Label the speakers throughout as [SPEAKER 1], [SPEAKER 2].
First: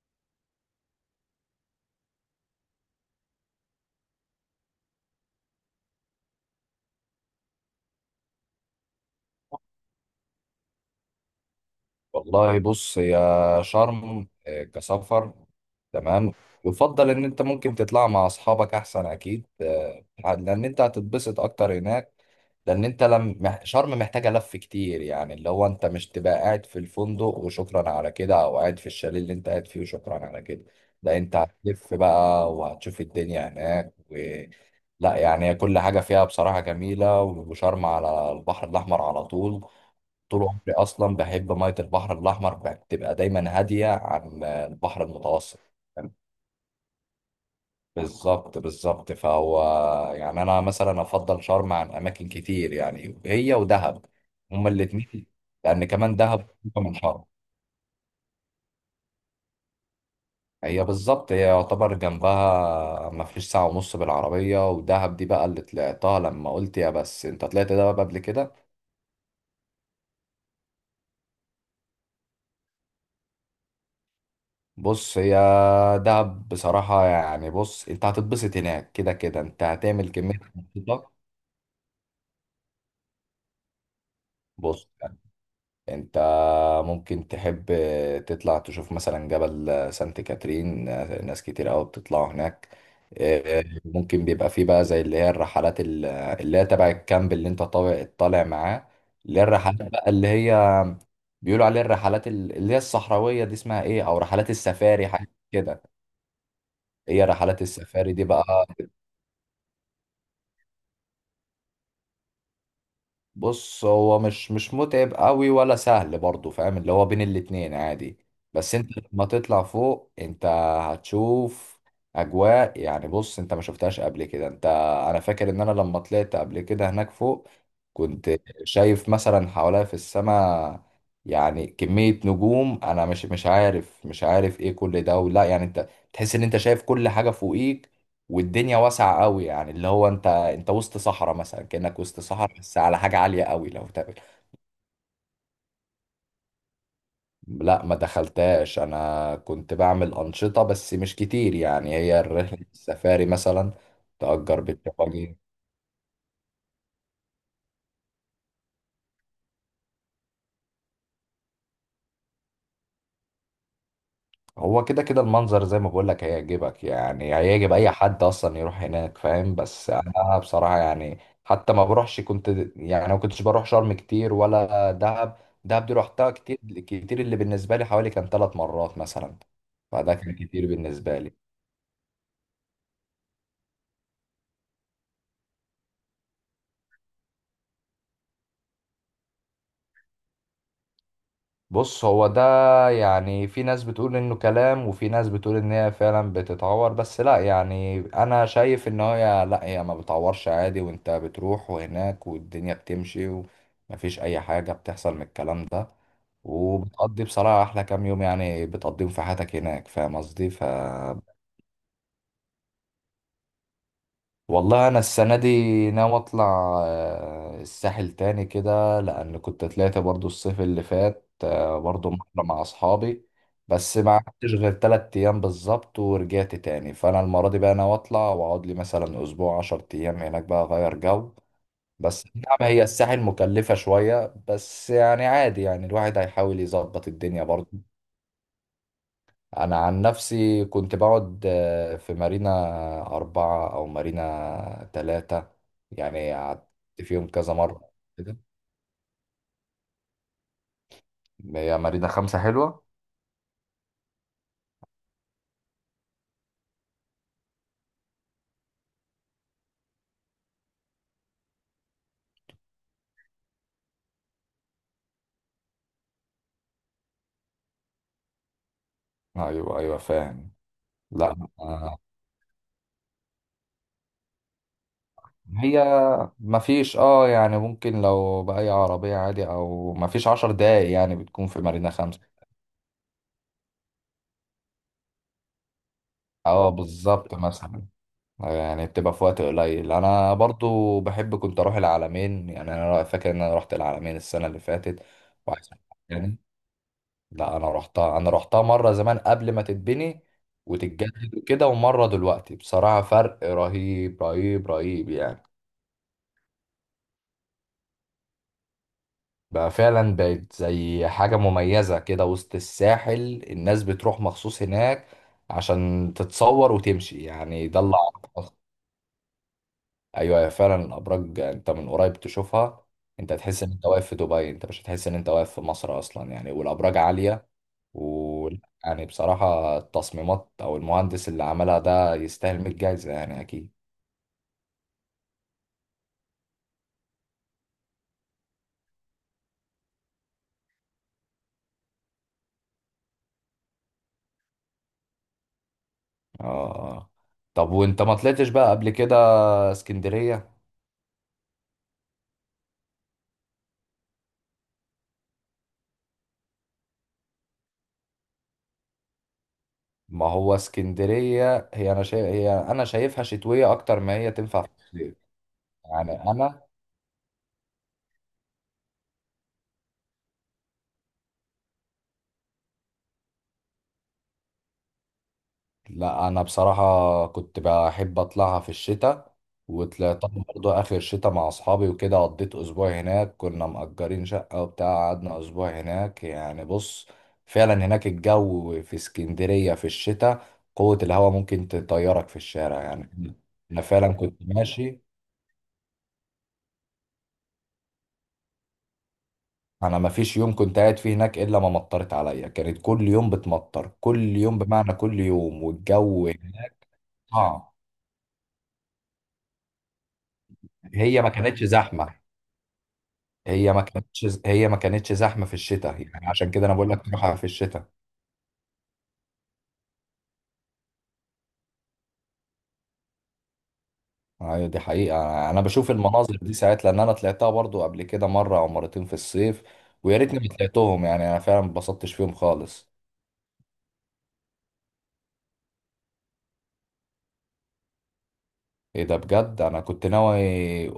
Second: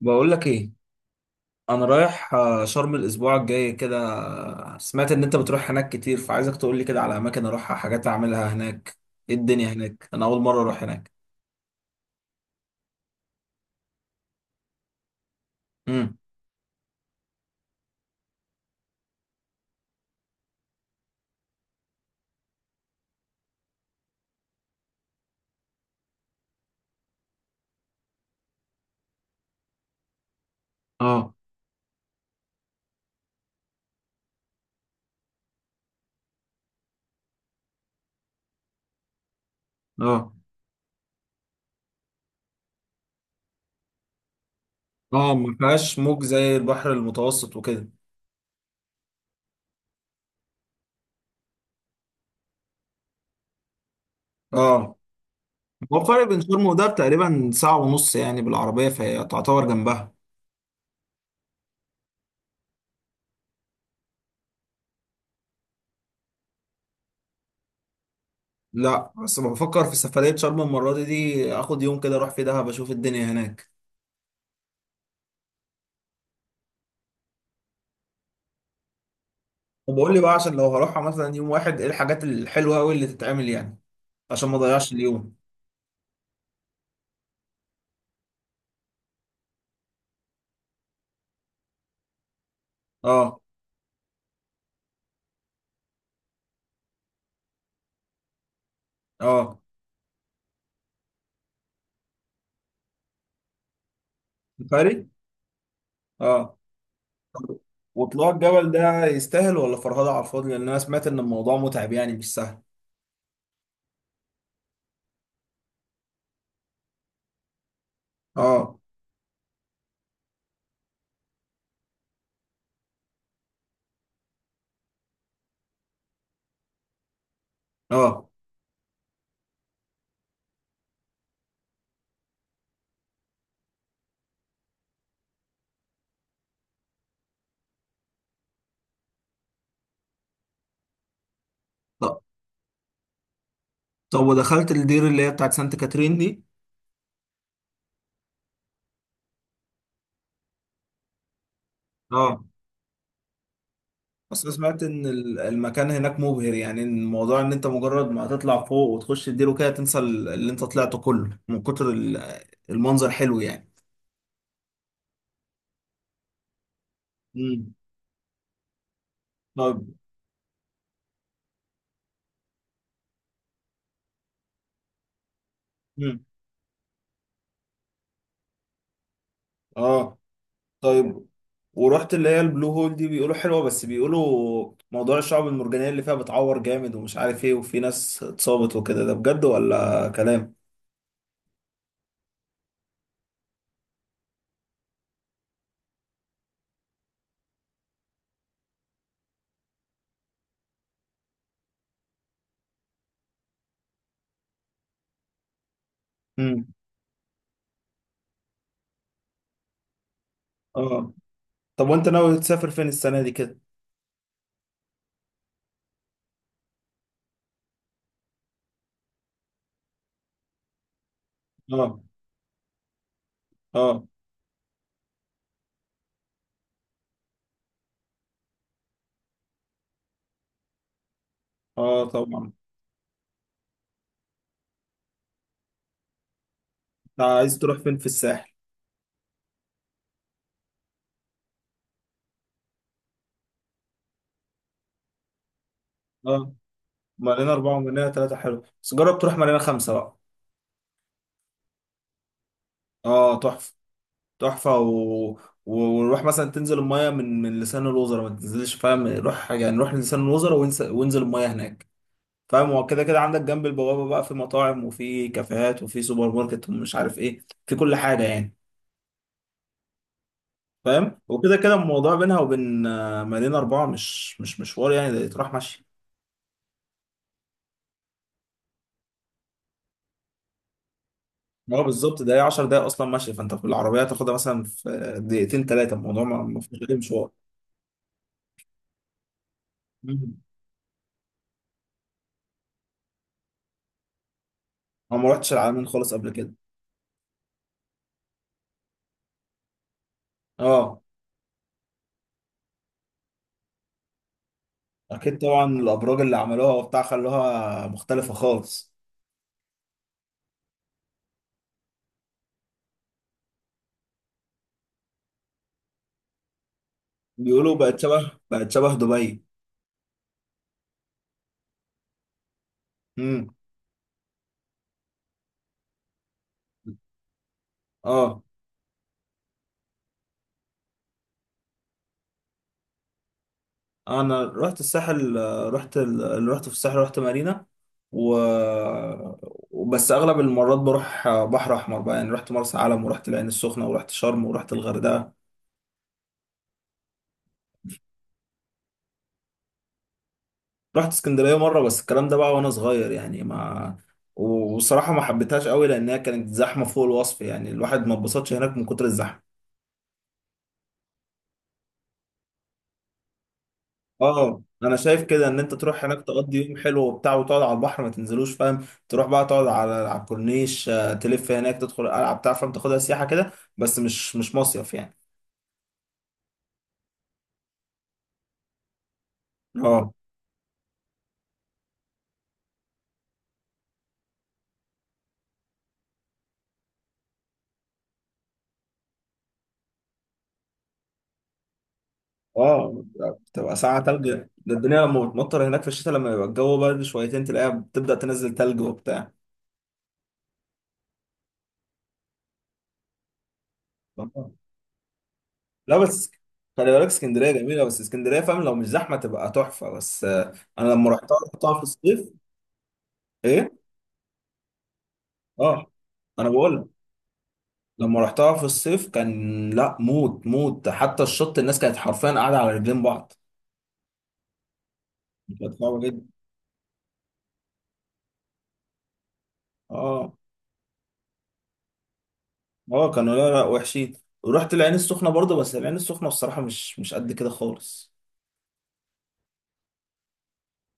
[SPEAKER 1] بقول لك ايه. انا رايح شرم الاسبوع الجاي كده. سمعت ان انت بتروح هناك كتير، فعايزك تقول لي كده على اماكن اروحها، حاجات اعملها هناك. ايه الدنيا هناك؟ انا اول مره اروح هناك.
[SPEAKER 2] والله، بص. هي شرم كسفر.
[SPEAKER 1] امم
[SPEAKER 2] تمام. يفضل ان انت ممكن تطلع مع اصحابك احسن، اكيد لان انت هتتبسط اكتر هناك. لان انت لم مح- شرم محتاجه لف كتير، يعني اللي هو انت مش تبقى قاعد في الفندق وشكرا على كده، او قاعد في الشاليه اللي انت قاعد فيه وشكرا على كده. ده
[SPEAKER 1] اه.
[SPEAKER 2] انت هتلف بقى وهتشوف الدنيا هناك. لا، يعني كل حاجه فيها بصراحه جميله، وشرم على البحر الاحمر على طول.
[SPEAKER 1] اه.
[SPEAKER 2] طول عمري اصلا بحب ميه البحر الاحمر بتبقى دايما هاديه عن البحر
[SPEAKER 1] اه، ما
[SPEAKER 2] المتوسط.
[SPEAKER 1] فيهاش موج زي البحر المتوسط وكده.
[SPEAKER 2] بالظبط بالظبط. فهو يعني انا مثلا افضل شرم عن اماكن كتير، يعني هي ودهب، هما
[SPEAKER 1] اه،
[SPEAKER 2] الاتنين. لان
[SPEAKER 1] هو
[SPEAKER 2] كمان
[SPEAKER 1] الفرق
[SPEAKER 2] دهب
[SPEAKER 1] بين شرم
[SPEAKER 2] قريبة
[SPEAKER 1] ودهب
[SPEAKER 2] من شرم.
[SPEAKER 1] تقريبا ساعه ونص يعني بالعربيه، فهي تعتبر جنبها.
[SPEAKER 2] هي بالظبط، هي يعتبر جنبها، ما فيش ساعه ونص بالعربيه. ودهب دي بقى اللي طلعتها لما قلت، يا بس انت طلعت دهب قبل كده.
[SPEAKER 1] لا، بس بفكر في سفريه شرم المره دي، اخد يوم كده اروح في دهب اشوف الدنيا هناك.
[SPEAKER 2] بص، هي دهب بصراحة، يعني بص، انت هتتبسط هناك كده كده، انت هتعمل
[SPEAKER 1] وبقول لي بقى،
[SPEAKER 2] كمية
[SPEAKER 1] عشان لو هروحها
[SPEAKER 2] أنشطة.
[SPEAKER 1] مثلا يوم واحد، ايه الحاجات الحلوه قوي اللي تتعمل يعني؟ عشان ما
[SPEAKER 2] بص
[SPEAKER 1] اضيعش
[SPEAKER 2] يعني،
[SPEAKER 1] اليوم.
[SPEAKER 2] انت ممكن تحب تطلع تشوف مثلا جبل سانت كاترين. ناس كتير قوي بتطلعوا هناك.
[SPEAKER 1] اه.
[SPEAKER 2] اه، ممكن بيبقى فيه بقى زي اللي هي الرحلات اللي هي تبع الكامب اللي انت طالع معاه. اللي هي
[SPEAKER 1] اه.
[SPEAKER 2] الرحلات بقى، اللي هي بيقولوا عليها الرحلات اللي هي الصحراوية، دي اسمها ايه، او رحلات
[SPEAKER 1] سفاري.
[SPEAKER 2] السفاري حاجة كده.
[SPEAKER 1] اه.
[SPEAKER 2] هي
[SPEAKER 1] طب،
[SPEAKER 2] رحلات السفاري دي
[SPEAKER 1] وطلوع
[SPEAKER 2] بقى.
[SPEAKER 1] الجبل ده يستاهل ولا فرهدة على الفاضي؟ لان انا سمعت ان الموضوع متعب يعني، مش سهل.
[SPEAKER 2] بص هو مش متعب قوي ولا سهل برضه، فاهم؟ اللي هو بين الاتنين عادي. بس
[SPEAKER 1] اه.
[SPEAKER 2] انت لما تطلع فوق انت هتشوف اجواء، يعني بص انت ما شفتهاش قبل كده. انت، انا فاكر ان انا لما طلعت قبل كده هناك فوق
[SPEAKER 1] اه.
[SPEAKER 2] كنت شايف مثلا حواليا في السماء، يعني كمية نجوم، انا مش عارف ايه كل ده، ولا يعني انت تحس ان انت شايف كل حاجة فوقيك، والدنيا واسعة قوي. يعني اللي هو انت وسط صحراء مثلا، كأنك وسط
[SPEAKER 1] طب.
[SPEAKER 2] صحراء بس على حاجة عالية قوي، لو تقبل.
[SPEAKER 1] طب، ودخلت الدير اللي هي بتاعت سانت كاترين دي؟
[SPEAKER 2] لا، ما دخلتهاش. انا كنت بعمل أنشطة بس مش كتير، يعني هي
[SPEAKER 1] اه،
[SPEAKER 2] الرحلة السفاري مثلا
[SPEAKER 1] بس انا
[SPEAKER 2] تأجر
[SPEAKER 1] سمعت ان
[SPEAKER 2] بالتفاجئ.
[SPEAKER 1] المكان هناك مبهر يعني، إن الموضوع ان انت مجرد ما هتطلع فوق وتخش الدير وكده تنسى اللي انت طلعته كله من كتر المنظر حلو يعني.
[SPEAKER 2] هو كده كده المنظر، زي ما بقول لك هيعجبك، يعني هيعجب
[SPEAKER 1] امم
[SPEAKER 2] اي حد اصلا يروح هناك، فاهم؟
[SPEAKER 1] طب.
[SPEAKER 2] بس انا بصراحة، يعني حتى ما بروحش كنت، يعني ما كنتش بروح شرم كتير ولا دهب. دهب دي
[SPEAKER 1] امم
[SPEAKER 2] روحتها كتير كتير، اللي بالنسبة لي حوالي كان 3 مرات مثلا، فده
[SPEAKER 1] اه.
[SPEAKER 2] كان كتير بالنسبة
[SPEAKER 1] طيب،
[SPEAKER 2] لي.
[SPEAKER 1] ورحت اللي هي البلو هول دي؟ بيقولوا حلوة، بس بيقولوا موضوع الشعب المرجانية اللي فيها بتعور جامد ومش عارف ايه وفي ناس اتصابت وكده، ده بجد ولا كلام؟
[SPEAKER 2] بص هو ده، يعني في ناس بتقول انه كلام، وفي ناس بتقول ان هي فعلا بتتعور. بس لا، يعني انا شايف ان هي، لا، هي ما بتعورش عادي، وانت بتروح وهناك والدنيا بتمشي، ومفيش اي حاجة بتحصل من الكلام ده.
[SPEAKER 1] امم
[SPEAKER 2] وبتقضي بصراحة احلى كام يوم، يعني بتقضيهم في حياتك هناك، فاهم قصدي؟
[SPEAKER 1] اه. طب، وانت ناوي تسافر فين السنة دي كده؟
[SPEAKER 2] والله انا السنه دي ناوي اطلع الساحل تاني كده، لان كنت طلعت برضو الصيف اللي فات،
[SPEAKER 1] اه.
[SPEAKER 2] برضو مرة مع اصحابي. بس
[SPEAKER 1] اه.
[SPEAKER 2] ما قعدتش غير 3 ايام بالظبط ورجعت تاني. فانا المره دي بقى ناوي اطلع واقعد لي مثلا اسبوع، 10 ايام هناك بقى، اغير جو.
[SPEAKER 1] اه
[SPEAKER 2] بس
[SPEAKER 1] طبعا.
[SPEAKER 2] نعم، هي الساحل مكلفه شويه، بس يعني عادي، يعني الواحد هيحاول يظبط
[SPEAKER 1] انت
[SPEAKER 2] الدنيا
[SPEAKER 1] عايز
[SPEAKER 2] برضو.
[SPEAKER 1] تروح فين في الساحل؟
[SPEAKER 2] انا عن نفسي كنت بقعد في مارينا 4 او مارينا 3. يعني
[SPEAKER 1] اه.
[SPEAKER 2] قعدت فيهم
[SPEAKER 1] مارينا
[SPEAKER 2] كذا
[SPEAKER 1] أربعة
[SPEAKER 2] مرة.
[SPEAKER 1] ومارينا ثلاثة
[SPEAKER 2] كده،
[SPEAKER 1] حلو، بس جرب تروح مارينا 5 بقى.
[SPEAKER 2] هي مارينا 5 حلوة.
[SPEAKER 1] اه، تحفة. تحفة و... ونروح مثلا تنزل المية من لسان الوزراء، ما تنزلش فاهم، روح يعني روح لسان الوزراء وانزل، وانزل المية هناك. فاهم هو كده كده عندك جنب البوابة بقى، في مطاعم وفي كافيهات وفي سوبر ماركت ومش عارف ايه، في كل حاجة يعني.
[SPEAKER 2] ايوه ايوه، فاهم.
[SPEAKER 1] فاهم
[SPEAKER 2] لا
[SPEAKER 1] وكده كده الموضوع بينها وبين مدينة 4 مش مشوار يعني، ده يتراح مشي.
[SPEAKER 2] هي مفيش يعني، ممكن لو بأي عربية عادي، او مفيش 10 دقايق يعني بتكون في
[SPEAKER 1] هو
[SPEAKER 2] مارينا 5.
[SPEAKER 1] بالظبط ده، هي 10 دقايق أصلا مشي، فأنت في العربية تاخدها مثلا في دقيقتين تلاتة، الموضوع ما
[SPEAKER 2] اه
[SPEAKER 1] فيهوش أي مشوار.
[SPEAKER 2] بالظبط، مثلا يعني بتبقى في وقت قليل. انا
[SPEAKER 1] مم.
[SPEAKER 2] برضو بحب كنت اروح العالمين، يعني انا فاكر ان انا رحت العالمين السنة اللي فاتت.
[SPEAKER 1] أنا ما رحتش
[SPEAKER 2] وعايز،
[SPEAKER 1] العلمين خالص قبل كده.
[SPEAKER 2] لا انا رحتها، مره زمان قبل ما تتبني
[SPEAKER 1] اه.
[SPEAKER 2] وتتجدد وكده، ومره دلوقتي بصراحه فرق رهيب رهيب رهيب
[SPEAKER 1] أكيد
[SPEAKER 2] يعني.
[SPEAKER 1] طبعا، الأبراج اللي عملوها وبتاع خلوها مختلفة خالص.
[SPEAKER 2] بقى فعلا بقت زي حاجه مميزه كده وسط الساحل، الناس بتروح مخصوص هناك عشان تتصور وتمشي يعني،
[SPEAKER 1] بيقولوا
[SPEAKER 2] ده اللي اعرفه.
[SPEAKER 1] بقت شبه دبي.
[SPEAKER 2] ايوه، هي فعلا الابراج انت من قريب تشوفها، انت
[SPEAKER 1] مم.
[SPEAKER 2] تحس ان انت واقف في دبي، انت مش هتحس ان انت واقف في مصر اصلا يعني. والابراج عاليه
[SPEAKER 1] اه.
[SPEAKER 2] و يعني بصراحة التصميمات أو المهندس اللي عملها ده يستاهل 100 جايزة يعني، أكيد.
[SPEAKER 1] انا رحت الساحل، رحت اللي رحت في الساحل رحت مارينا. و وبس اغلب المرات بروح بحر احمر بقى، يعني رحت مرسى علم ورحت العين السخنه ورحت شرم ورحت الغردقه.
[SPEAKER 2] آه طب، وأنت ما طلعتش بقى قبل كده اسكندرية؟
[SPEAKER 1] رحت اسكندريه مره بس، الكلام ده بقى وانا صغير يعني، ما وصراحه ما حبيتهاش قوي لانها كانت زحمه فوق الوصف يعني، الواحد ما اتبسطش هناك من كتر الزحمه.
[SPEAKER 2] ما هو اسكندرية، هي أنا شايفها شتوية أكتر، ما هي
[SPEAKER 1] اه،
[SPEAKER 2] تنفع في
[SPEAKER 1] انا
[SPEAKER 2] الصيف.
[SPEAKER 1] شايف كده ان انت تروح هناك،
[SPEAKER 2] يعني أنا،
[SPEAKER 1] تقضي يوم حلو وبتاع وتقعد على البحر، ما تنزلوش فاهم، تروح بقى تقعد على الكورنيش، تلف هناك، تدخل القلعه بتاع فاهم، تاخدها سياحه كده. بس مش مصيف يعني.
[SPEAKER 2] لا انا بصراحه كنت بحب اطلعها في الشتاء،
[SPEAKER 1] اه.
[SPEAKER 2] وطلعتها برضه اخر الشتاء مع اصحابي وكده. قضيت اسبوع هناك، كنا مأجرين شقه وبتاع، قعدنا اسبوع هناك يعني. بص، فعلا هناك الجو في اسكندريه في الشتاء، قوه الهواء ممكن تطيرك في الشارع
[SPEAKER 1] اه،
[SPEAKER 2] يعني.
[SPEAKER 1] بتبقى
[SPEAKER 2] انا
[SPEAKER 1] ساعه
[SPEAKER 2] فعلا
[SPEAKER 1] تلج.
[SPEAKER 2] كنت
[SPEAKER 1] ده الدنيا
[SPEAKER 2] ماشي،
[SPEAKER 1] لما بتمطر هناك في الشتاء لما يبقى الجو برد شويتين، تلاقيها بتبدا تنزل تلج وبتاع.
[SPEAKER 2] انا ما فيش يوم كنت قاعد فيه هناك الا ما مطرت عليا، كانت كل يوم بتمطر، كل
[SPEAKER 1] آه.
[SPEAKER 2] يوم بمعنى كل يوم،
[SPEAKER 1] لا،
[SPEAKER 2] والجو
[SPEAKER 1] بس
[SPEAKER 2] هناك
[SPEAKER 1] خلي بالك اسكندريه
[SPEAKER 2] صعب.
[SPEAKER 1] جميله، بس اسكندريه فاهم لو مش زحمه تبقى تحفه، بس انا لما
[SPEAKER 2] هي ما
[SPEAKER 1] رحتها
[SPEAKER 2] كانتش
[SPEAKER 1] رحتها في
[SPEAKER 2] زحمه
[SPEAKER 1] الصيف. ايه.
[SPEAKER 2] هي ما كانتش زحمه في
[SPEAKER 1] اه،
[SPEAKER 2] الشتاء، يعني
[SPEAKER 1] انا
[SPEAKER 2] عشان كده انا
[SPEAKER 1] بقول
[SPEAKER 2] بقول لك تروحها في الشتاء.
[SPEAKER 1] لما رحتها في الصيف كان لا، موت موت، حتى الشط الناس كانت حرفيا قاعده على رجلين بعض.
[SPEAKER 2] أيوة دي حقيقه، انا
[SPEAKER 1] كانت
[SPEAKER 2] بشوف
[SPEAKER 1] صعبه جدا.
[SPEAKER 2] المناظر دي ساعات، لان انا طلعتها برضو قبل كده مره او مرتين في الصيف، ويا
[SPEAKER 1] اه.
[SPEAKER 2] ريتني ما طلعتهم يعني. انا فعلا ما اتبسطتش فيهم خالص.
[SPEAKER 1] اه، كانوا لا لا وحشين. ورحت العين السخنه برضه، بس العين السخنه بصراحه مش قد كده خالص.
[SPEAKER 2] ايه ده، بجد انا كنت ناوي،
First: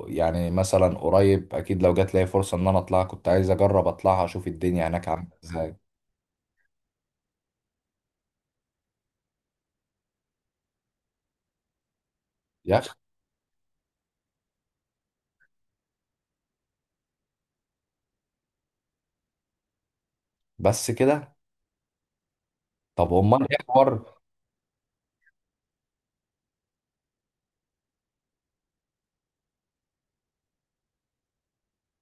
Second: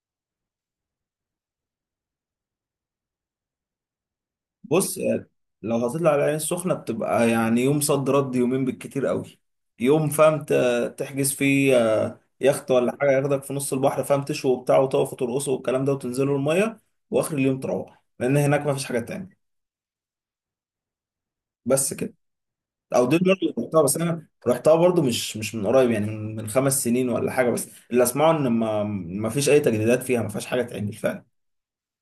[SPEAKER 2] يعني مثلا قريب اكيد لو جات لي فرصه ان انا اطلع، كنت عايز اجرب اطلعها اشوف الدنيا
[SPEAKER 1] بص
[SPEAKER 2] هناك
[SPEAKER 1] يعني،
[SPEAKER 2] عامله
[SPEAKER 1] لو
[SPEAKER 2] ازاي.
[SPEAKER 1] هتطلع على العين السخنه بتبقى يعني يوم صد رد، يومين بالكتير قوي. يوم فاهم تحجز فيه يخت
[SPEAKER 2] يا اخي،
[SPEAKER 1] ولا حاجه ياخدك في نص البحر فاهم، تشوي وبتاع وتقف وترقصوا والكلام ده وتنزلوا الميه. واخر اليوم تروح، لان هناك ما فيش حاجه تانية.
[SPEAKER 2] بس كده؟
[SPEAKER 1] بس كده. او
[SPEAKER 2] طب،
[SPEAKER 1] دول برضه
[SPEAKER 2] امال
[SPEAKER 1] اللي
[SPEAKER 2] ايه
[SPEAKER 1] رحتها، بس
[SPEAKER 2] حوار؟
[SPEAKER 1] انا رحتها برضه مش من قريب يعني، من 5 سنين ولا حاجه، بس اللي اسمعه ان ما فيش اي تجديدات فيها، ما فيهاش حاجه تعمل فعلا.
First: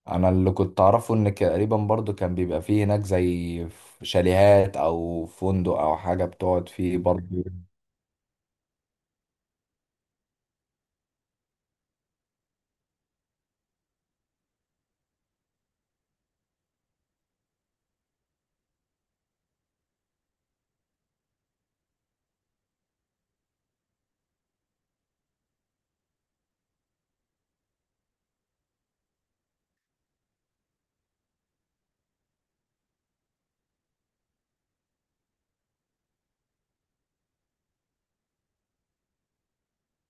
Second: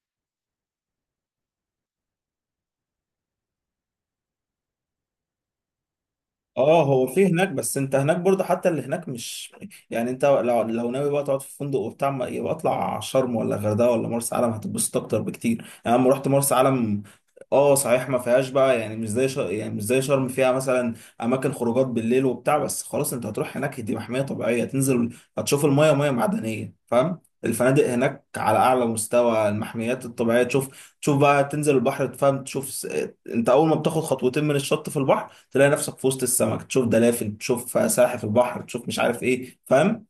[SPEAKER 2] انا اللي كنت اعرفه ان تقريبا برضو كان بيبقى فيه هناك زي شاليهات او فندق او حاجه بتقعد
[SPEAKER 1] اه،
[SPEAKER 2] فيه
[SPEAKER 1] هو في
[SPEAKER 2] برضو.
[SPEAKER 1] هناك، بس انت هناك برضه حتى اللي هناك مش، يعني انت لو ناوي بقى تقعد في فندق وبتاع، يبقى اطلع شرم ولا غردقه ولا مرسى علم، هتتبسط اكتر بكتير. يعني انا لما رحت مرسى علم، اه صحيح ما فيهاش بقى يعني مش زي يعني مش زي شرم، فيها مثلا اماكن خروجات بالليل وبتاع، بس خلاص انت هتروح هناك، دي محميه طبيعيه تنزل. هتشوف الميه ميه معدنيه فاهم، الفنادق هناك على اعلى مستوى، المحميات الطبيعيه تشوف، بقى تنزل البحر تفهم تشوف انت اول ما بتاخد خطوتين من الشط في البحر، تلاقي نفسك في وسط السمك، تشوف دلافين، تشوف سلاحف البحر، تشوف مش عارف ايه فاهم.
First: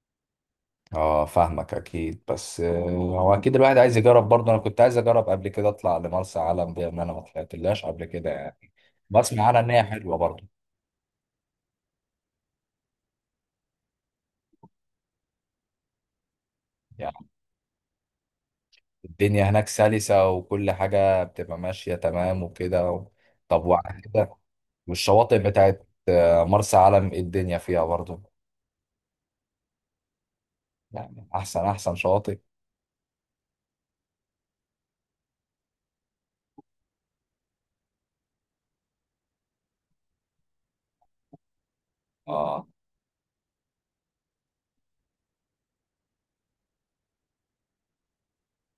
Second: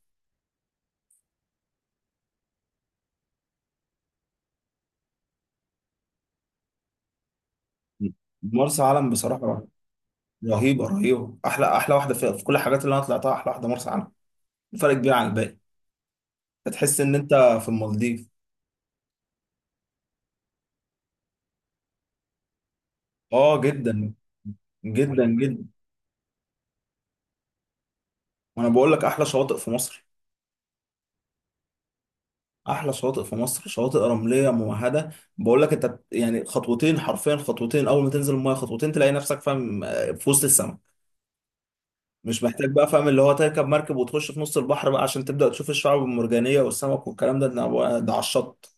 [SPEAKER 2] اه فاهمك اكيد، بس هو اكيد الواحد عايز يجرب برضو، انا كنت عايز اجرب قبل كده اطلع لمرسى علم دي، ان انا ما طلعتلهاش قبل كده يعني،
[SPEAKER 1] مرسى علم
[SPEAKER 2] بسمع عنها
[SPEAKER 1] بصراحة
[SPEAKER 2] ان هي حلوه برضو.
[SPEAKER 1] رهيبة رهيبة، أحلى أحلى واحدة في, في كل الحاجات اللي أنا طلعتها أحلى واحدة مرسى علم. فرق كبير عن الباقي. هتحس إن
[SPEAKER 2] يعني
[SPEAKER 1] أنت في المالديف.
[SPEAKER 2] الدنيا هناك سلسه وكل حاجه بتبقى ماشيه تمام وكده.
[SPEAKER 1] آه
[SPEAKER 2] طب، وعلى
[SPEAKER 1] جدا.
[SPEAKER 2] كده،
[SPEAKER 1] جدا
[SPEAKER 2] والشواطئ
[SPEAKER 1] جدا.
[SPEAKER 2] بتاعت مرسى علم، إيه الدنيا فيها برضو؟
[SPEAKER 1] وأنا بقول لك أحلى شواطئ في مصر.
[SPEAKER 2] يعني احسن شواطئ.
[SPEAKER 1] أحلى شواطئ في مصر، شواطئ رملية ممهدة. بقول لك أنت يعني خطوتين حرفيا، خطوتين أول ما تنزل المية، خطوتين تلاقي نفسك فاهم، في وسط السماء. مش
[SPEAKER 2] اه
[SPEAKER 1] محتاج بقى فاهم اللي هو تركب مركب وتخش في نص البحر بقى عشان تبدأ تشوف الشعاب المرجانية والسمك والكلام ده، على الشط.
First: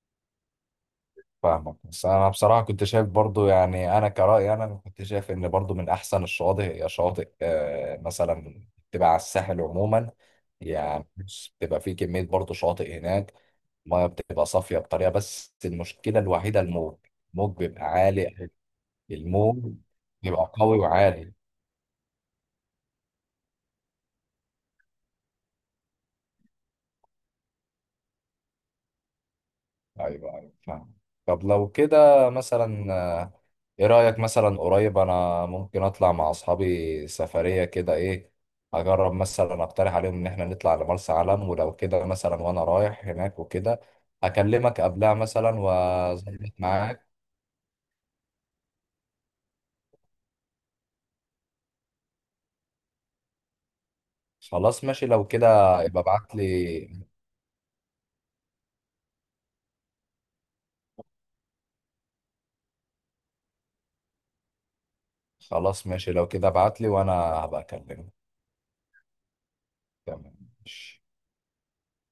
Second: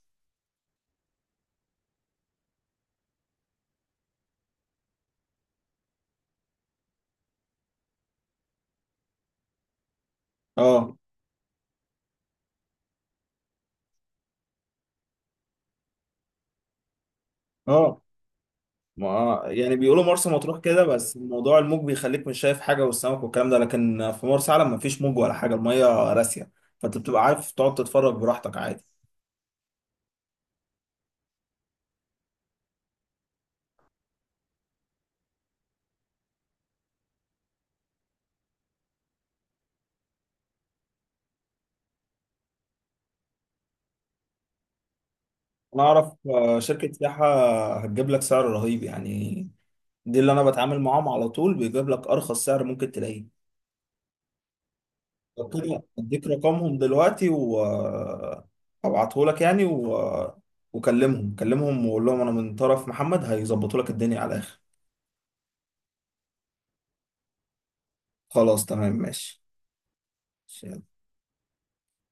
[SPEAKER 2] فاهمك، بس انا بصراحه كنت شايف برضو، يعني انا كرأي، انا كنت شايف ان برضو من احسن الشواطئ هي شواطئ مثلا تبقى على الساحل عموما.
[SPEAKER 1] اه.
[SPEAKER 2] يعني بص، بتبقى في كميه برضو شواطئ هناك، الميه بتبقى صافيه بطريقه، بس المشكله الوحيده الموج. الموج بيبقى
[SPEAKER 1] اه،
[SPEAKER 2] عالي،
[SPEAKER 1] ما
[SPEAKER 2] الموج
[SPEAKER 1] يعني بيقولوا مرسى
[SPEAKER 2] بيبقى
[SPEAKER 1] مطروح
[SPEAKER 2] قوي
[SPEAKER 1] كده، بس
[SPEAKER 2] وعالي.
[SPEAKER 1] موضوع الموج بيخليك مش شايف حاجة والسمك والكلام ده، لكن في مرسى علم مفيش موج ولا حاجة، المية راسية. فانت بتبقى عارف تقعد تتفرج براحتك عادي.
[SPEAKER 2] ايوه ايوه، فاهم. طب لو كده مثلا، ايه رأيك مثلا قريب انا ممكن اطلع مع اصحابي سفرية كده، ايه، اجرب مثلا اقترح عليهم ان احنا نطلع لمرسى علم؟ ولو كده مثلا وانا رايح هناك وكده، اكلمك قبلها مثلا
[SPEAKER 1] انا اعرف
[SPEAKER 2] واظبط
[SPEAKER 1] شركة
[SPEAKER 2] معاك.
[SPEAKER 1] سياحة هتجيب لك سعر رهيب يعني، دي اللي انا بتعامل معاهم على طول، بيجيب لك ارخص سعر ممكن تلاقيه.
[SPEAKER 2] خلاص ماشي لو كده،
[SPEAKER 1] لو كده
[SPEAKER 2] يبقى
[SPEAKER 1] اديك
[SPEAKER 2] ابعت
[SPEAKER 1] رقمهم
[SPEAKER 2] لي.
[SPEAKER 1] دلوقتي و... هبعته لك يعني و... كلمهم وقول لهم انا من طرف محمد، هيظبطوا لك الدنيا على الاخر.
[SPEAKER 2] خلاص ماشي لو كده، ابعت لي وانا هبقى اكلمك.
[SPEAKER 1] خلاص تمام ماشي.
[SPEAKER 2] تمام، ماشي.